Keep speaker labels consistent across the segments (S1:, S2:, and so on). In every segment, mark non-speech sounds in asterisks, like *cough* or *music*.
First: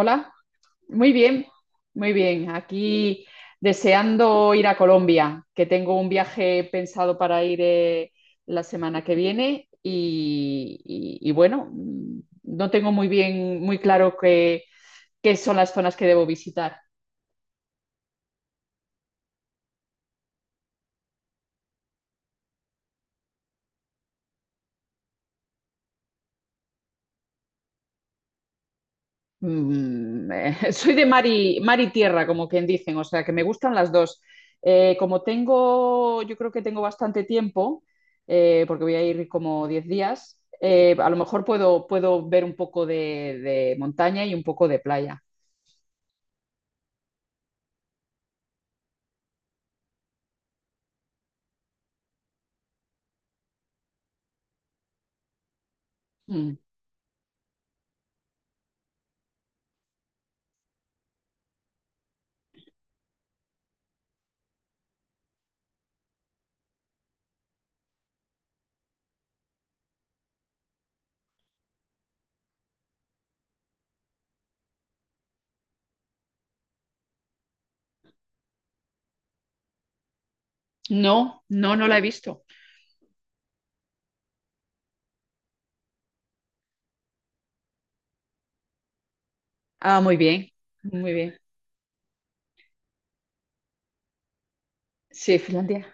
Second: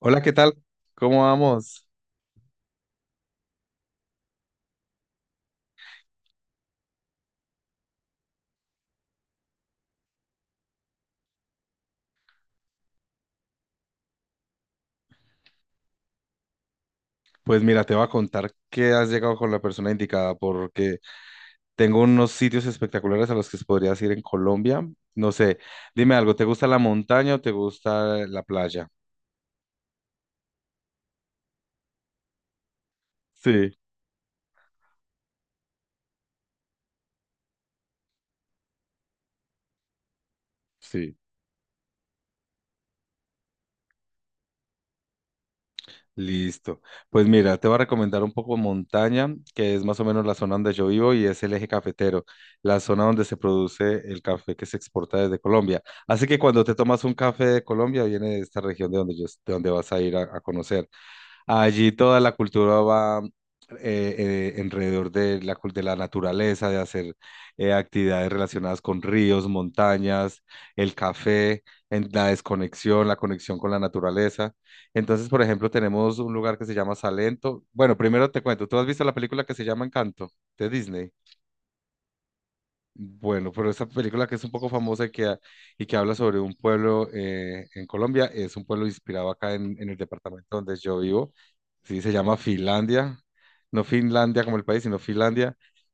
S1: Hola, ¿qué tal?
S2: muy
S1: ¿Cómo
S2: bien,
S1: vamos?
S2: muy bien. Aquí deseando ir a Colombia, que tengo un viaje pensado para ir la semana que viene y bueno, no tengo muy bien, muy claro qué son las zonas que debo visitar.
S1: Pues mira, te voy a contar que has llegado con la persona indicada porque tengo unos sitios espectaculares a los que podrías ir en Colombia. No sé, dime algo, ¿te gusta la montaña o te gusta la playa?
S2: *laughs* Soy de mar y tierra, como quien dicen, o sea que me
S1: Sí,
S2: gustan las dos. Yo creo que tengo bastante tiempo, porque voy a ir como 10 días, a lo
S1: sí.
S2: mejor puedo ver un poco de montaña y un poco de playa.
S1: Listo. Pues mira, te voy a recomendar un poco montaña, que es más o menos la zona donde yo vivo y es el eje cafetero, la zona donde se produce el café que se exporta desde Colombia. Así que
S2: Mm.
S1: cuando te tomas un café de Colombia, viene de esta región de donde yo, de donde vas a ir a conocer. Allí toda la cultura va alrededor de la, de la naturaleza, de hacer actividades relacionadas con ríos, montañas, el café, en la desconexión, la conexión con la naturaleza. Entonces, por ejemplo, tenemos un lugar que se llama Salento. Bueno, primero te cuento, ¿tú has visto la película que se llama Encanto de Disney?
S2: No, no, no la he visto.
S1: Bueno, pero esta película que es un poco famosa y que, y que habla sobre un pueblo en Colombia, es un pueblo inspirado acá en el
S2: Ah, muy bien,
S1: departamento donde yo
S2: muy
S1: vivo.
S2: bien.
S1: Sí, se llama Finlandia. No Finlandia como el país, sino
S2: Sí,
S1: Finlandia.
S2: Finlandia.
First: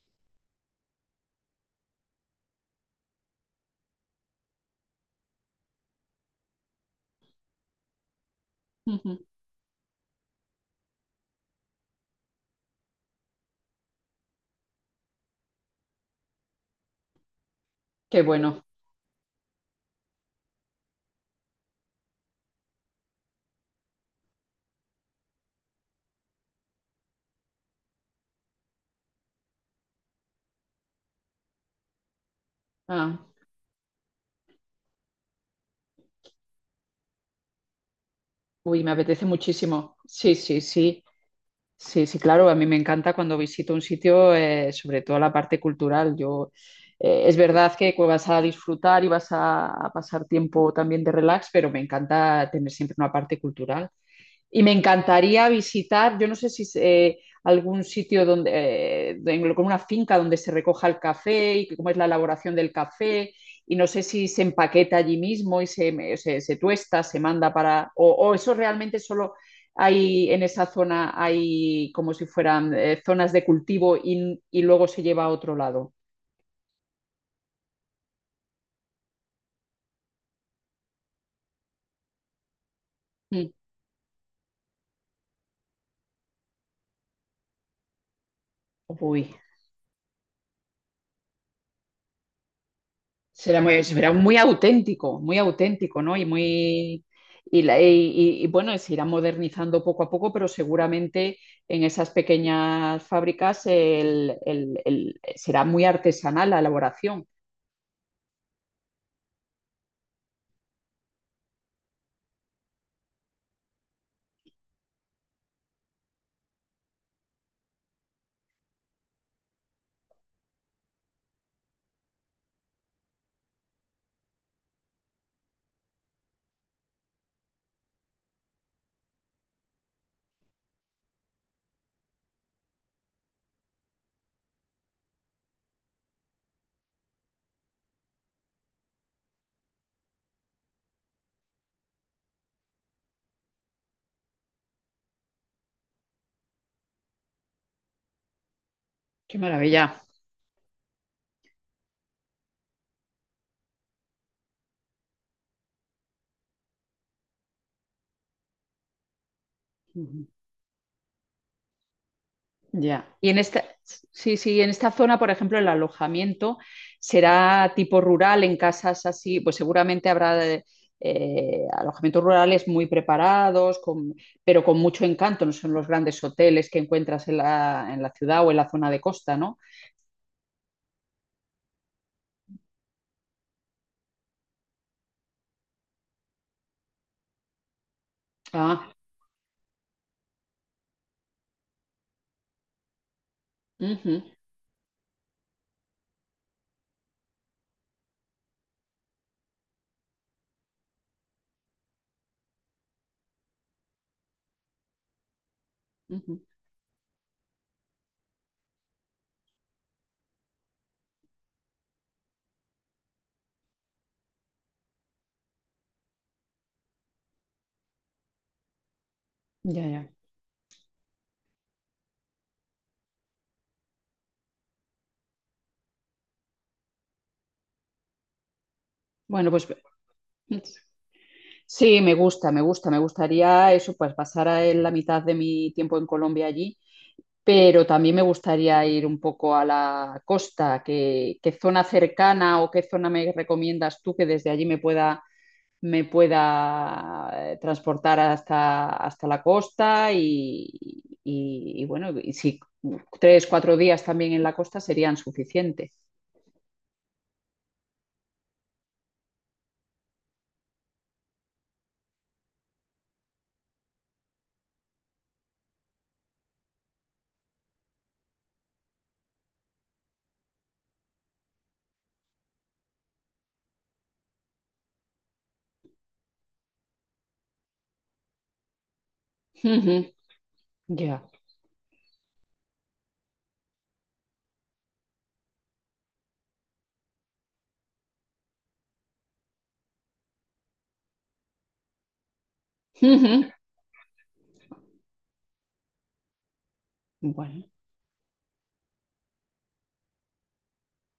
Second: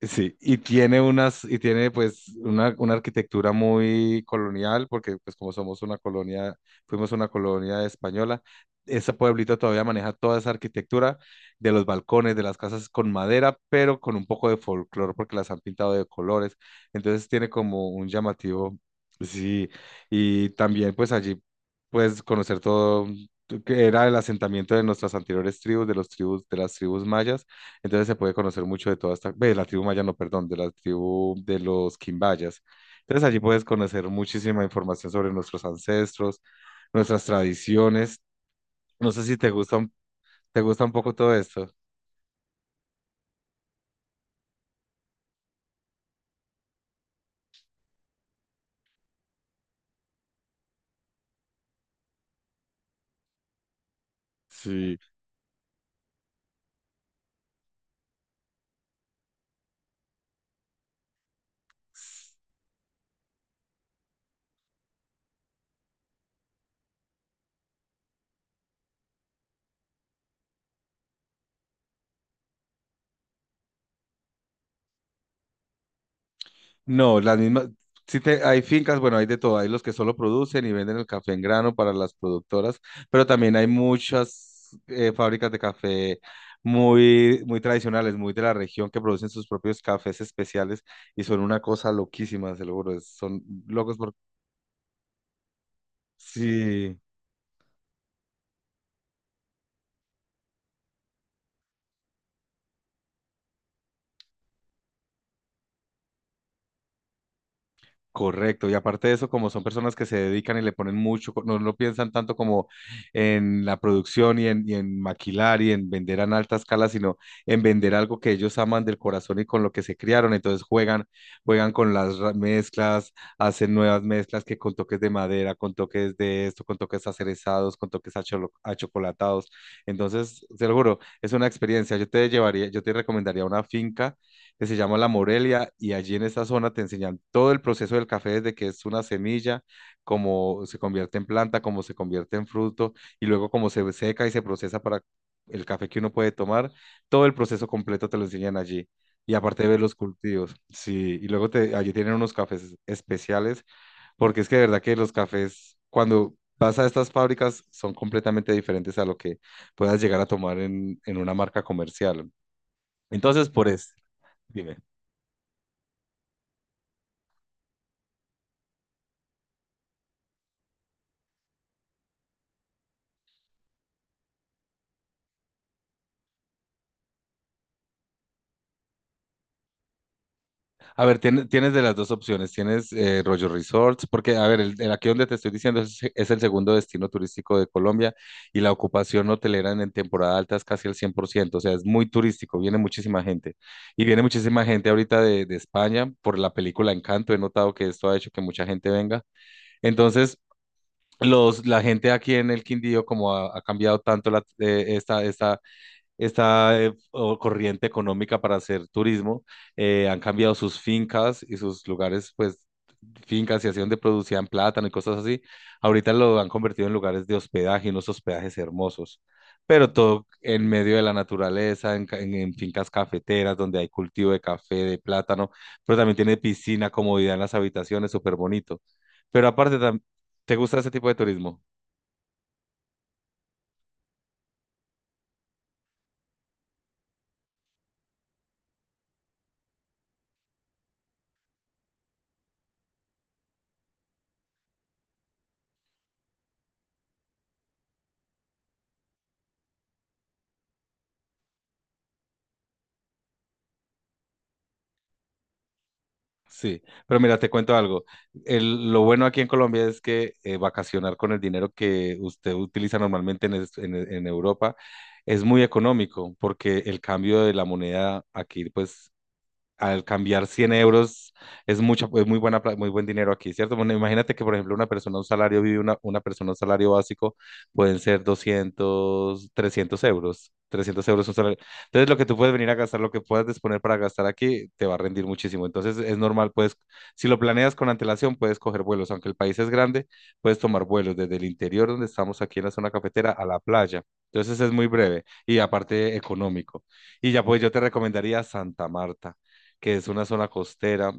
S1: Sí, y tiene unas, y tiene pues una arquitectura muy colonial, porque pues como somos una colonia, fuimos una colonia española, ese
S2: Ujú.
S1: pueblito todavía maneja toda esa arquitectura de los balcones, de las casas con madera, pero con un poco de folclore, porque las han pintado de colores, entonces tiene como un
S2: Qué bueno.
S1: llamativo, sí, y también pues allí puedes conocer todo, que era el asentamiento de nuestras anteriores tribus, de las tribus mayas, entonces se puede conocer mucho de toda esta, de la tribu maya, no, perdón, de la tribu de los quimbayas.
S2: Ah.
S1: Entonces allí puedes conocer muchísima información sobre nuestros ancestros, nuestras tradiciones.
S2: Uy, me
S1: No sé
S2: apetece
S1: si te gusta,
S2: muchísimo. Sí, sí,
S1: te gusta un
S2: sí.
S1: poco todo esto.
S2: Sí, sí, claro, a mí me encanta cuando visito un sitio, sobre todo la parte cultural. Es verdad que vas a disfrutar y vas a pasar tiempo también de relax, pero me encanta tener siempre una parte cultural. Y me
S1: Sí.
S2: encantaría visitar, yo no sé si es, algún sitio donde, con una finca donde se recoja el café y cómo es la elaboración del café, y no sé si se empaqueta allí mismo y se tuesta, se manda para, o eso realmente solo hay en esa zona, hay como si fueran zonas de cultivo y luego se lleva a otro lado.
S1: No, las mismas, sí, hay fincas, bueno, hay de todo, hay los que solo producen y venden el café en grano para las productoras, pero
S2: Mm.
S1: también hay muchas fábricas de café muy, muy tradicionales, muy de la región, que producen
S2: Uy.
S1: sus propios cafés especiales y son una cosa loquísima, se lo juro, son
S2: Será muy,
S1: locos
S2: será
S1: por...
S2: muy auténtico, muy auténtico, ¿no? Y
S1: Sí.
S2: muy. Y, la- y- y, bueno, se irá modernizando poco a poco, pero seguramente en esas pequeñas fábricas será muy artesanal la elaboración.
S1: Correcto, y aparte de eso, como son personas que se dedican y le ponen mucho, no, no piensan tanto como en la producción y en maquilar y en vender en alta escala, sino en vender algo que ellos aman del corazón y con lo que se criaron. Entonces juegan con las mezclas, hacen nuevas mezclas que con toques de madera, con toques de esto, con toques acerezados, con toques achocolatados. Entonces, seguro, es una experiencia. Yo te llevaría, yo te recomendaría una finca que se llama La Morelia y allí en esta zona te enseñan todo el proceso del café desde que es una semilla, cómo se convierte en planta, cómo se convierte en fruto y luego cómo se seca y se procesa para el café que uno puede tomar. Todo el proceso completo te lo enseñan allí. Y
S2: Qué
S1: aparte de ver los
S2: maravilla.
S1: cultivos, sí, y luego te, allí tienen unos cafés especiales, porque es que de verdad que los cafés, cuando vas a estas fábricas, son completamente diferentes a lo que puedas llegar a
S2: Ujú.
S1: tomar en, una marca comercial.
S2: Ya. Y
S1: Entonces, por eso,
S2: sí, sí, en
S1: dime.
S2: esta zona, por ejemplo, el alojamiento será tipo rural, en casas así, pues seguramente habrá alojamientos rurales muy preparados, pero con mucho encanto, no son los grandes hoteles que encuentras en la ciudad o en la zona de costa, ¿no?
S1: A ver, tienes de las dos opciones. Tienes Rollo Resorts, porque, a ver, el aquí donde te estoy diciendo es el segundo destino turístico de Colombia y la
S2: Ah,
S1: ocupación hotelera en, temporada alta es casi el 100%, o sea, es muy turístico, viene muchísima gente. Y
S2: ujú,
S1: viene muchísima gente ahorita de España por la película Encanto, he notado que esto ha hecho que mucha gente venga. Entonces, los, la gente aquí en el Quindío, como ha cambiado tanto la, esta, esta
S2: ujú.
S1: esta corriente económica para hacer turismo, han cambiado sus fincas y sus lugares, pues fincas y así donde producían plátano y cosas así, ahorita lo han convertido en lugares de hospedaje, y unos hospedajes hermosos,
S2: Ya,
S1: pero
S2: ya.
S1: todo en medio de la naturaleza, en fincas cafeteras donde hay cultivo de café, de plátano, pero también tiene piscina, comodidad en las habitaciones, súper bonito. Pero
S2: Bueno, pues
S1: aparte, ¿te gusta ese tipo de turismo?
S2: sí, me gusta, me gusta, me gustaría eso, pues pasar en la mitad de mi tiempo en Colombia allí, pero también me gustaría ir un poco a la costa. ¿Qué zona cercana o qué zona me recomiendas tú que desde allí me pueda transportar hasta la costa? Y bueno, y si 3, 4 días también en la costa serían suficientes.
S1: Sí, pero mira, te cuento algo. Lo bueno aquí en Colombia es que vacacionar con el dinero que usted utiliza normalmente en Europa es muy económico porque el cambio de la moneda aquí pues al cambiar 100 euros es mucha, es muy buena, muy buen dinero aquí, ¿cierto? Bueno, imagínate que, por ejemplo, una persona, un salario vive, una persona, un salario básico, pueden ser 200
S2: Ujú.
S1: 300 euros. Trescientos
S2: Ya.
S1: euros un salario. Entonces, lo que tú puedes venir a gastar, lo que puedas disponer para gastar aquí, te va a rendir muchísimo. Entonces, es normal, puedes, si lo planeas con antelación, puedes coger vuelos. Aunque el país es grande, puedes tomar vuelos desde el interior, donde estamos aquí en la zona cafetera,
S2: Ujú.
S1: a la playa. Entonces, es muy breve y aparte económico. Y ya, pues,
S2: Bueno,
S1: yo te recomendaría Santa Marta que es una zona costera,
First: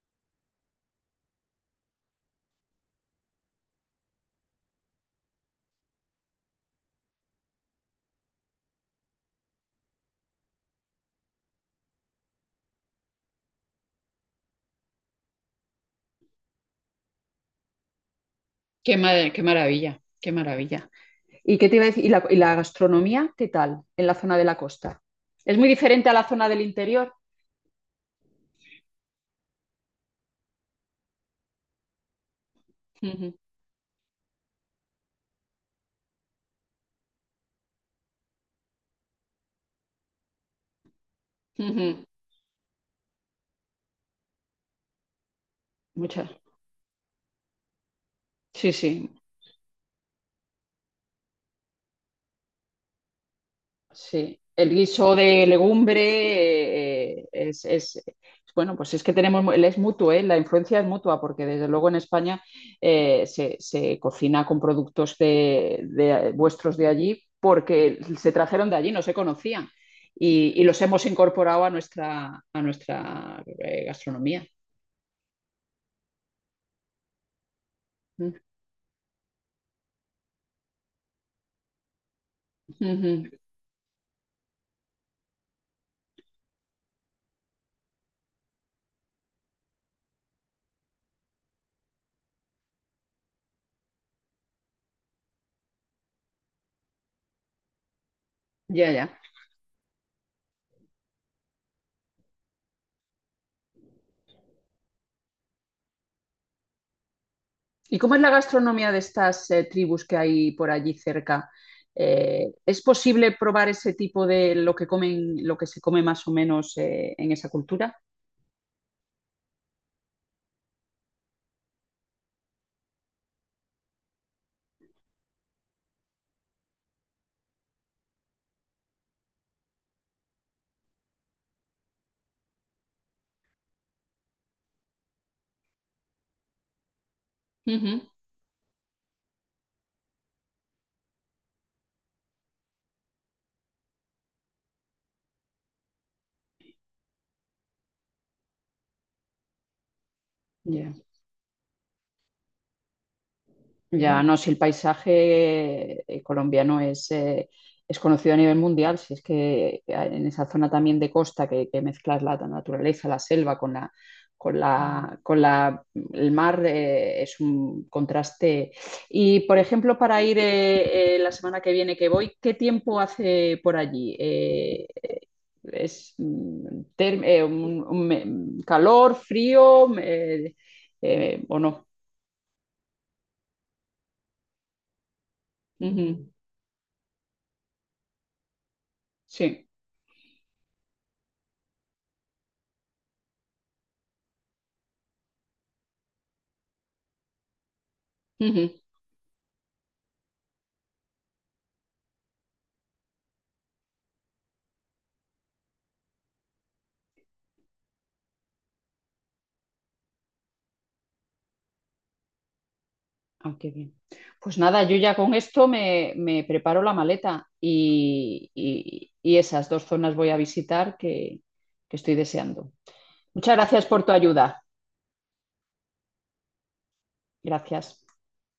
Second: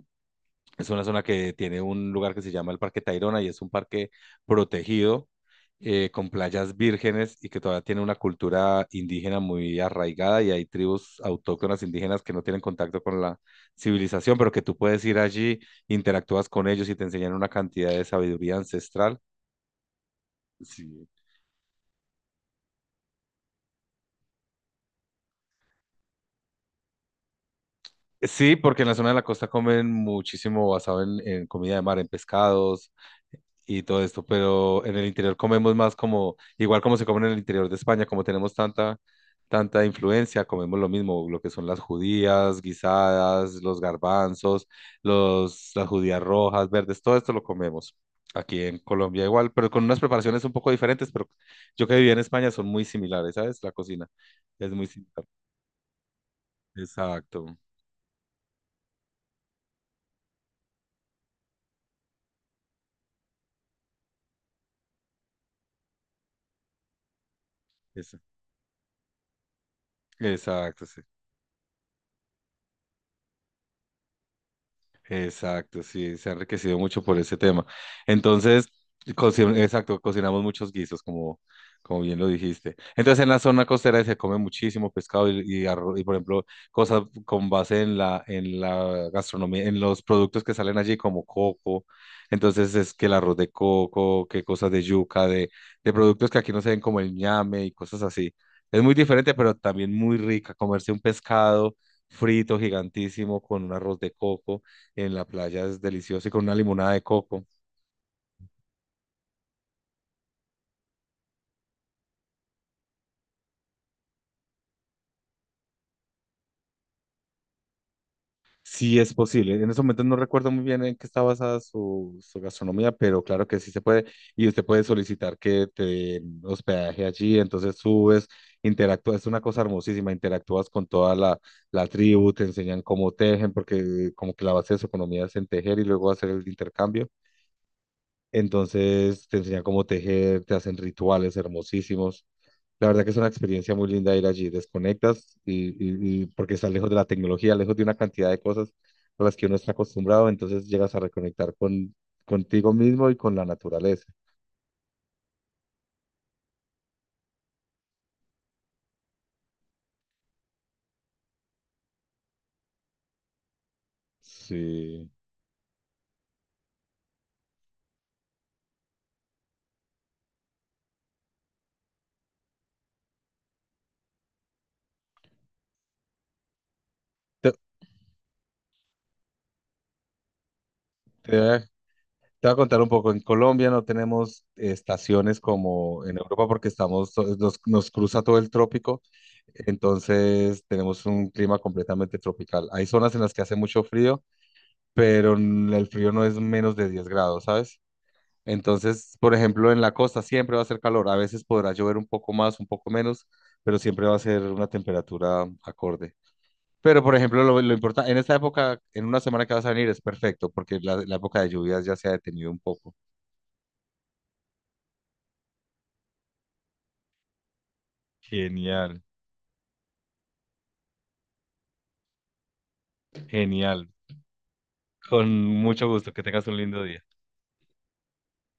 S1: es una zona que tiene un lugar que se llama el Parque Tayrona y es un parque protegido con playas vírgenes y que todavía tiene una cultura indígena muy arraigada y hay tribus autóctonas indígenas que no tienen contacto con la civilización, pero que tú puedes ir allí, interactúas con ellos y te enseñan una cantidad de sabiduría ancestral.
S2: qué maravilla, qué maravilla.
S1: Sí.
S2: ¿Y qué te iba a decir? ¿Y la gastronomía, qué tal en la zona de la costa? ¿Es muy diferente a la zona del interior?
S1: Sí, porque en la zona de la costa comen muchísimo basado en comida de mar, en pescados, y todo esto, pero en el interior comemos más como, igual como se come en el interior de España, como tenemos tanta influencia, comemos lo mismo, lo que son las
S2: Ujú.
S1: judías guisadas, los garbanzos, los, las judías
S2: Muchas.
S1: rojas, verdes, todo esto lo comemos. Aquí
S2: Sí,
S1: en
S2: sí,
S1: Colombia igual, pero con unas preparaciones un poco diferentes, pero yo que viví en España son muy similares, ¿sabes? La cocina
S2: sí. El
S1: es muy
S2: guiso
S1: similar.
S2: de legumbre eh, eh,
S1: Exacto,
S2: es, es- bueno, pues es que es mutuo, la influencia es mutua, porque desde luego en España se cocina con productos vuestros de allí, porque
S1: es-
S2: se trajeron de allí, no se conocían, y los
S1: exacto, sí.
S2: hemos incorporado a nuestra gastronomía.
S1: Exacto, sí, se ha enriquecido mucho por ese tema.
S2: Ujú,
S1: Entonces, exacto, cocinamos muchos guisos, como bien lo dijiste. Entonces, en
S2: ujú.
S1: la zona costera se come muchísimo pescado y arroz, y por ejemplo, cosas con base en la gastronomía, en los productos que salen allí, como coco. Entonces, es que el arroz de coco, que cosas de yuca, de productos que aquí no se ven como el ñame y cosas así. Es
S2: Ya,
S1: muy
S2: ya.
S1: diferente, pero también muy rica comerse un pescado frito gigantísimo con un arroz de coco en la playa es delicioso y con una limonada de coco.
S2: ¿Y cómo es la gastronomía de estas tribus que hay por allí cerca? ¿Es posible probar ese tipo de lo que comen, lo que se come más o menos en esa cultura?
S1: Sí es posible. En ese momento no recuerdo muy bien en qué está basada su gastronomía, pero claro que sí se puede. Y usted puede solicitar que te den hospedaje allí, entonces subes, interactúas, es una cosa hermosísima, interactúas con toda la tribu, te enseñan cómo tejen, porque como que la base de su economía es en tejer y luego hacer el intercambio.
S2: Ujú.
S1: Entonces te enseñan cómo tejer, te hacen rituales hermosísimos. La verdad que es una experiencia muy linda ir allí. Desconectas y porque estás lejos de la tecnología, lejos de una cantidad de cosas a las que uno está acostumbrado, entonces
S2: Ya.
S1: llegas a reconectar con, contigo mismo y con la naturaleza.
S2: Ya, no, si el paisaje colombiano es conocido a nivel mundial, si es que en esa zona también de costa que mezclas la naturaleza, la selva con con
S1: Sí.
S2: la, con la, el mar, es un contraste. Y, por ejemplo, para ir la semana que viene que voy, ¿qué tiempo hace por allí? ¿Es mm, term- eh,
S1: Te,
S2: un, un me- calor, frío
S1: te voy
S2: o
S1: a, te
S2: no?
S1: voy a contar un poco. En Colombia no tenemos estaciones como en
S2: Ujú.
S1: Europa porque nos cruza todo el trópico,
S2: Sí.
S1: entonces tenemos un clima completamente tropical. Hay zonas en las que hace mucho frío pero el frío no es menos de 10 grados, ¿sabes?
S2: Ujú.
S1: Entonces, por ejemplo, en la costa siempre va a hacer calor, a veces podrá llover un poco más, un poco menos, pero siempre va a ser una temperatura acorde. Pero, por ejemplo, lo importante, en esta época, en una semana que vas a venir es perfecto, porque la época de lluvias ya se ha detenido un poco.
S2: Ah, qué bien. Pues nada, yo ya con esto me preparo la maleta y,
S1: Genial,
S2: y- y esas dos zonas voy a visitar que estoy deseando. Muchas gracias
S1: genial.
S2: por tu ayuda.
S1: Con mucho gusto, que tengas un lindo día.
S2: Gracias.